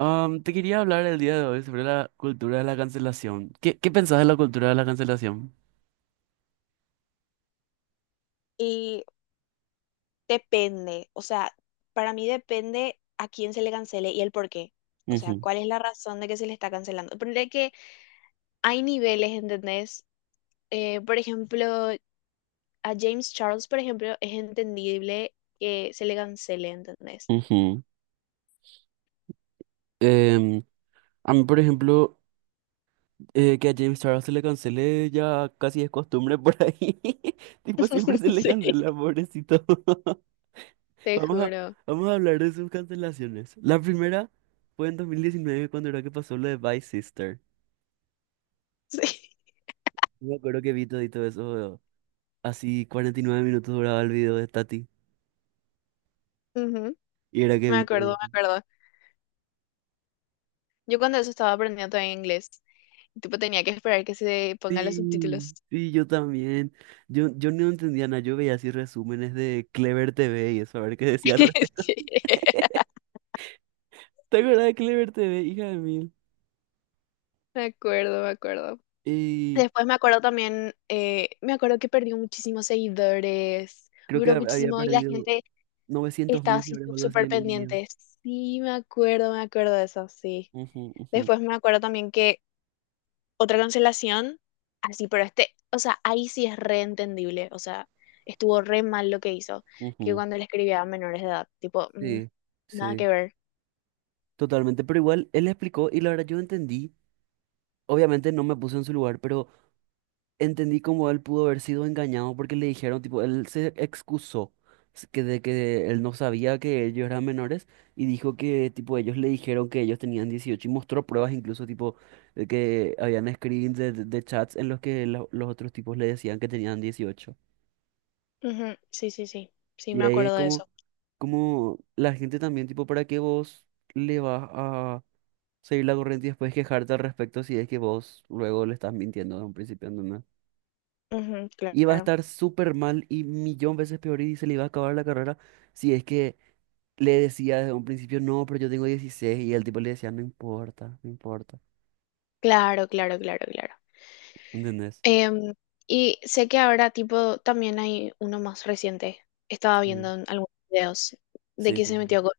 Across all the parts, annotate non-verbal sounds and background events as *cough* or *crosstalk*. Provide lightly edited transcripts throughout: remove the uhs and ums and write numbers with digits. Te quería hablar el día de hoy sobre la cultura de la cancelación. ¿Qué pensás de la cultura de la cancelación? Y depende, o sea, para mí depende a quién se le cancele y el por qué. O sea, Ujú, cuál es la razón de que se le está cancelando. Ponele que hay niveles, ¿entendés? Por ejemplo, a James Charles, por ejemplo, es entendible que se le cancele, ¿entendés? ujú. Em, a mí, por ejemplo, que a James Charles se le cancele ya casi es costumbre por ahí. *laughs* Tipo, siempre se *laughs* le Sí, cancela, pobrecito. *laughs* te Vamos a, juro. vamos a hablar de sus cancelaciones. La primera fue en 2019 cuando era que pasó lo de Vice Sister. Sí. Yo me acuerdo que vi todito eso. Así 49 minutos duraba el video de Tati. Ujú. Y era que Me vi todo. acuerdo, me acuerdo. Yo cuando eso estaba aprendiendo todavía inglés, y tipo tenía que esperar que se pongan los Sí, subtítulos. *laughs* sí, yo también. Yo no entendía nada, yo veía así resúmenes de Clever TV y eso, a ver qué decía al respecto. Sí, *laughs* ¿Te acuerdas de Clever TV, hija de mil? me acuerdo, me acuerdo. Y Después me acuerdo también, me acuerdo que perdió muchísimos seguidores, creo que duró había muchísimo y la perdido gente novecientos estaba mil así libras o algo así súper en un día. pendiente. Sí, me acuerdo de eso, sí. Ujú, ujú, Después me acuerdo también que otra cancelación, así, pero este, o sea, ahí sí es reentendible, o sea, estuvo re mal lo que hizo, que ujú. cuando le escribía a menores de edad, tipo, mm, Sí, nada sí, que ver. totalmente. Pero igual él explicó y la verdad yo entendí. Obviamente no me puse en su lugar, pero entendí cómo él pudo haber sido engañado porque le dijeron, tipo, él se excusó que de que él no sabía que ellos eran menores y dijo que, tipo, ellos le dijeron que ellos tenían 18 y mostró pruebas incluso, tipo, de que habían screens de, de chats en los que los otros tipos le decían que tenían 18. Ujú, sí, sí, sí, sí, Y me ahí es acuerdo de como, eso. como la gente también, tipo, ¿para qué vos le vas a seguir la corriente y después quejarte al respecto si es que vos luego le estás mintiendo desde un principio? No, no Ujú, iba a claro, estar súper mal y millón veces peor y se le iba a acabar la carrera si es que le decía desde un principio, no, pero yo tengo 16 y el tipo le decía, no importa, no importa, claro, claro, claro, claro. ¿entendés? Em, y sé que ahora, tipo, también hay uno más reciente. Estaba Sí. viendo en algunos videos de Sí, que sí, se sí. metió con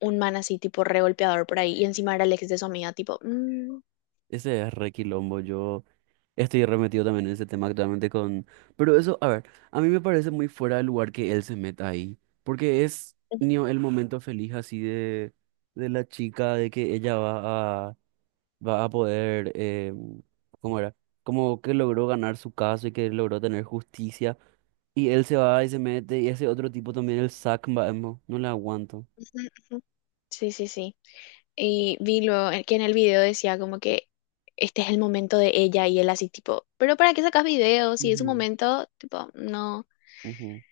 un man así, tipo, re golpeador por ahí. Y encima era el ex de su amiga, tipo, mm, Ese es re quilombo. Yo estoy remetido también en ese tema actualmente con... Pero eso, a ver, a mí me parece muy fuera de lugar que él se meta ahí. Porque es ujú, ni el momento feliz así de, la chica, de que ella va a poder, ¿cómo era? Como que logró ganar su caso y que logró tener justicia. Y él se va y se mete, y ese otro tipo también, el Zack, no, no le aguanto. ujú. Sí, sí, sí. Que en el video decía como que este es el momento de ella y él así, tipo, pero ¿para qué sacas videos? Si es un Ujú. momento, tipo, no. Ujú.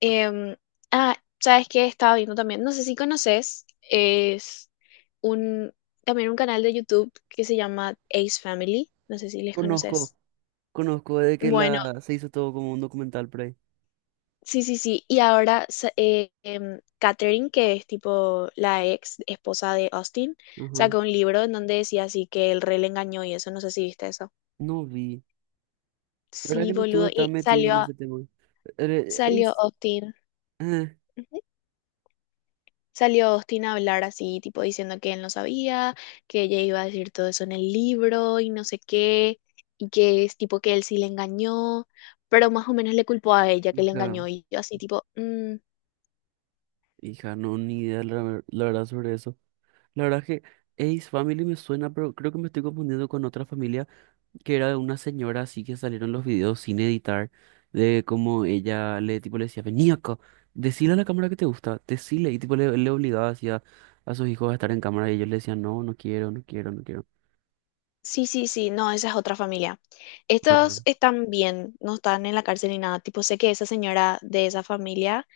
Em, ah, ¿sabes qué? Estaba viendo también, no sé si conoces, es un, también un canal de YouTube que se llama Ace Family, no sé si les Conozco, conoces. conozco de que Bueno, la se hizo todo como un documental por ahí. sí, sí, sí. Y ahora Catherine, que es tipo la ex esposa de Austin, Ajá. sacó un libro en donde decía así que el rey le engañó y eso, no sé si viste eso. No vi. La verdad Sí, que no estuve boludo. tan metido en ese tema. Eh, Salió es- Austin. eh, Salió Austin a hablar así, tipo diciendo que él no sabía, que ella iba a decir todo eso en el libro y no sé qué, y que es tipo que él sí le engañó, pero más o menos le culpó a ella que le hija, engañó y yo así tipo, "Mm, hija, no, ni idea la verdad sobre eso. La verdad que Ace Family me suena, pero creo que me estoy confundiendo con otra familia. Que era de una señora así que salieron los videos sin editar, de cómo ella le, tipo, le decía, vení acá, decile a la cámara que te gusta, decile, y tipo le obligaba así a sus hijos a estar en cámara y ellos le decían, no, no quiero, no quiero, no quiero. sí, sí, sí, no, esa es otra familia. Ah. Estos están bien, no están en la cárcel ni nada, tipo sé que esa señora de esa familia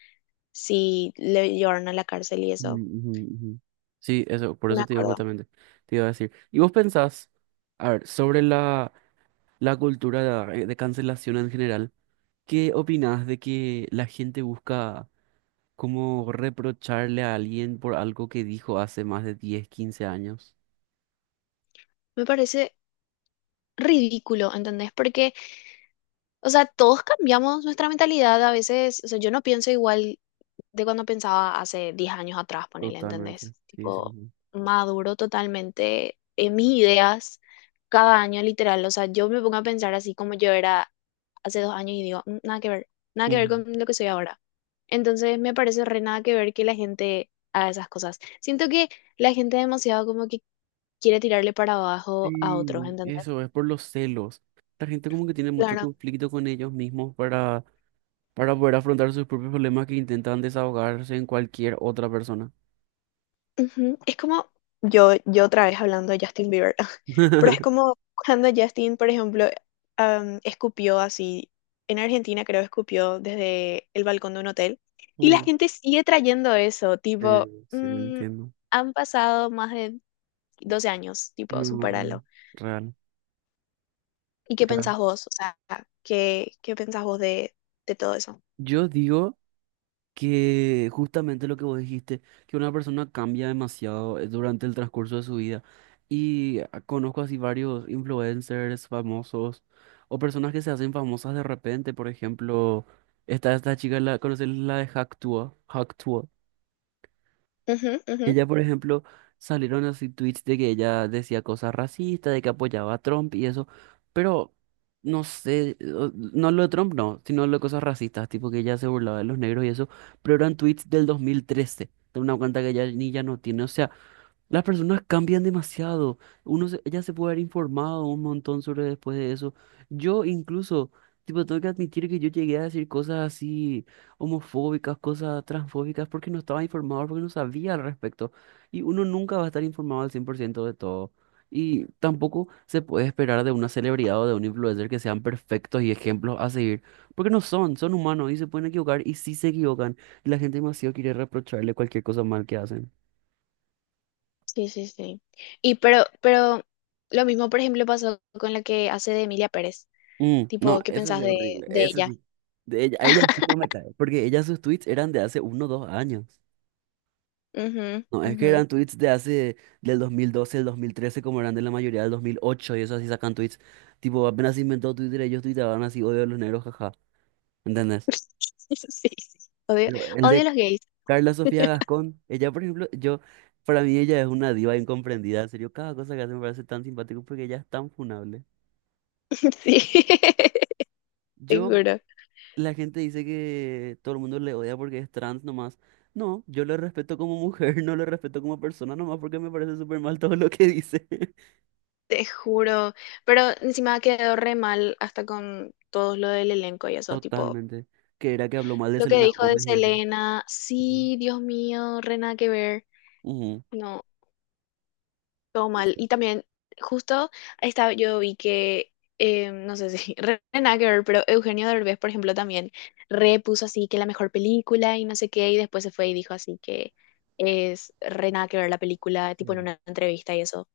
sí le llevaron a la cárcel y eso, Mm, ujú, ujú. Sí, eso, por me eso te digo acuerdo. justamente, te iba a decir. ¿Y vos pensás, a ver, sobre la cultura de, cancelación en general, qué opinás de que la gente busca... Como reprocharle a alguien por algo que dijo hace más de 10, 15 años. Me parece ridículo, ¿entendés? Porque o sea, todos cambiamos nuestra mentalidad a veces. O sea, yo no pienso igual de cuando pensaba hace 10 años atrás, ponele, ¿entendés? Totalmente. Sí, sí, Tipo, sí. maduro totalmente en mis ideas cada año, literal. O sea, yo me pongo a pensar así como yo era hace 2 años y digo, "Mm, nada que ver, nada que ver Ujú. con lo que soy ahora. Entonces, me parece re nada que ver que la gente haga esas cosas. Siento que la gente demasiado como que quiere tirarle para abajo a otros, Sí, ¿entendés? eso es por los celos. La gente como que tiene mucho Claro. conflicto con ellos mismos para poder afrontar sus propios problemas que intentan desahogarse en cualquier otra persona. Ujú, es como, yo otra vez hablando de Justin Bieber, *laughs* pero es *laughs* como cuando Justin, por ejemplo, escupió así, en Argentina creo escupió desde el balcón de un hotel, y la Mm. gente sigue trayendo eso, tipo, Eh, sí, mm, entiendo. han pasado más de 12 años, tipo, No, supéralo. real, real, ¿Y qué real. pensás vos? O sea, ¿qué pensás vos de todo eso? Yo digo... que justamente lo que vos dijiste, que una persona cambia demasiado durante el transcurso de su vida. Y conozco así varios influencers famosos o personas que se hacen famosas de repente. Por ejemplo, está esta chica, ¿conoces la de Hacktua? Ujú, ujú. Ella, por ejemplo, salieron así tweets de que ella decía cosas racistas, de que apoyaba a Trump y eso, pero no sé, no lo de Trump, no, sino lo de cosas racistas, tipo que ella se burlaba de los negros y eso, pero eran tweets del 2013, de una cuenta que ella ni ya no tiene, o sea, las personas cambian demasiado. Ella se puede haber informado un montón sobre después de eso. Yo incluso, tipo, tengo que admitir que yo llegué a decir cosas así homofóbicas, cosas transfóbicas, porque no estaba informado, porque no sabía al respecto. Y uno nunca va a estar informado al 100% de todo. Y tampoco se puede esperar de una celebridad o de un influencer que sean perfectos y ejemplos a seguir, porque no son, son humanos y se pueden equivocar y sí se equivocan. Y la gente demasiado quiere reprocharle cualquier cosa mal que hacen. Sí, sí, sí. Pero lo mismo, por ejemplo, pasó con la que hace de Emilia Pérez. Mm, no, Tipo, ¿qué eso pensás sí es horrible, de eso ella? sí. De ella, a ella sí no me cae, porque ella sus tweets eran de hace 1 o 2 años. Ujú, No, es que ujú. eran tweets de hace, del 2012, el 2013 como eran de la mayoría del 2008 y eso así sacan tweets. Tipo, apenas se inventó Twitter, ellos tuiteaban así, odio a los negros, jaja, ¿entendés? *laughs* Sí, sí. Odio, Pero el odio a de los gays. Carla Sofía Gascón, ella, por ejemplo, yo, para mí ella es una diva incomprendida, en serio, cada cosa que hace me parece tan simpático porque ella es tan funable. *laughs* Sí, te Yo juro, La gente dice que todo el mundo le odia porque es trans nomás. No, yo le respeto como mujer, *laughs* no le respeto como persona nomás porque me parece súper mal todo lo que dice. *laughs* te juro. Pero encima quedó re mal hasta con todo lo del elenco y eso, tipo, Totalmente. Que era que habló mal de lo que Selena dijo de Gómez y eso. Selena, Ujú. sí, Dios mío, re nada que ver. Ujú. No. Todo No mal. sé. Y también, justo yo vi que, no sé si, *laughs* re nada que ver, pero Eugenio Derbez, por ejemplo, también repuso así que la mejor película y no sé qué, y después se fue y dijo así que es re nada que ver la película, tipo en Sí. una entrevista y eso.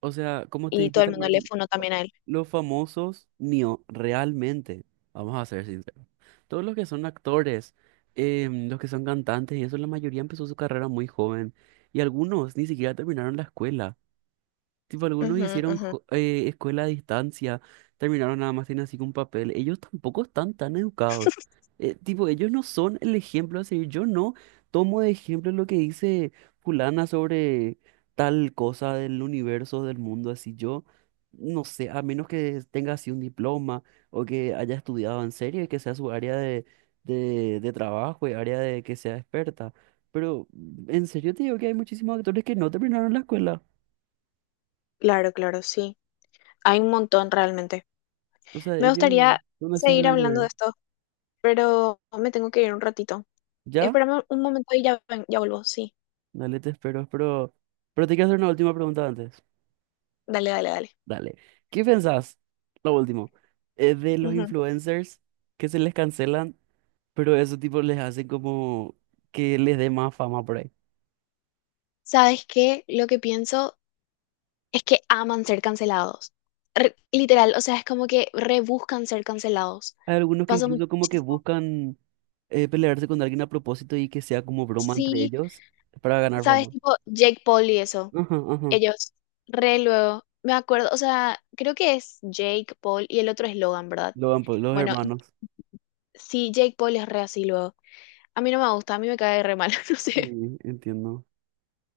O sea, como te Y dije todo el mundo le también, funó también a él. los famosos, no, realmente, vamos a ser sinceros, todos los que son actores, los que son cantantes y eso, la mayoría empezó su carrera muy joven y algunos ni siquiera terminaron la escuela. Tipo, algunos Ujú, hicieron ujú. Escuela a distancia, terminaron nada más tienen así con papel. Ellos tampoco están tan educados. Tipo, ellos no son el ejemplo a seguir. Yo no tomo de ejemplo lo que dice fulana sobre tal cosa del universo, del mundo, así yo. No sé, a menos que tenga así un diploma o que haya estudiado en serio y que sea su área de, de trabajo y área de que sea experta. Pero en serio te digo que hay muchísimos actores que no terminaron la escuela. Claro, claro, sí. Hay un montón realmente. O sea, Me ellos gustaría son así seguir nada que hablando ver. de esto, pero me tengo que ir un ratito. ¿Ya? Espérame un momento y ya, ya vuelvo. Sí, Dale, te espero, pero... Pero te quiero hacer una última pregunta antes. dale, dale, dale. Dale. ¿Qué pensás, lo último, de los Ujú. influencers que se les cancelan, pero eso tipo les hace como que les dé más fama por ahí? ¿Sabes qué? Lo que pienso es que aman ser cancelados. Literal, o sea, es como que rebuscan ser cancelados. Hay algunos que Pasa incluso como que muchísimo. buscan pelearse con alguien a propósito y que sea como broma entre Sí, ellos para ganar ¿sabes? fama. Tipo Jake Paul y eso. Ajá, ajá. Ellos, re luego. Me acuerdo, o sea, creo que es Jake Paul y el otro es Logan, ¿verdad? Logan Paul, los Bueno, y- hermanos. sí, Jake Paul es re así luego. A mí no me gusta, a mí me cae re mal, *laughs* no sé. Sí, entiendo.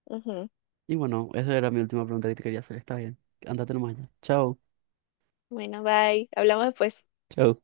Ujú. Y bueno, esa era mi última pregunta que te quería hacer. Está bien. Andate nomás ya. Chao. Bueno, bye. Hablamos después. Chao.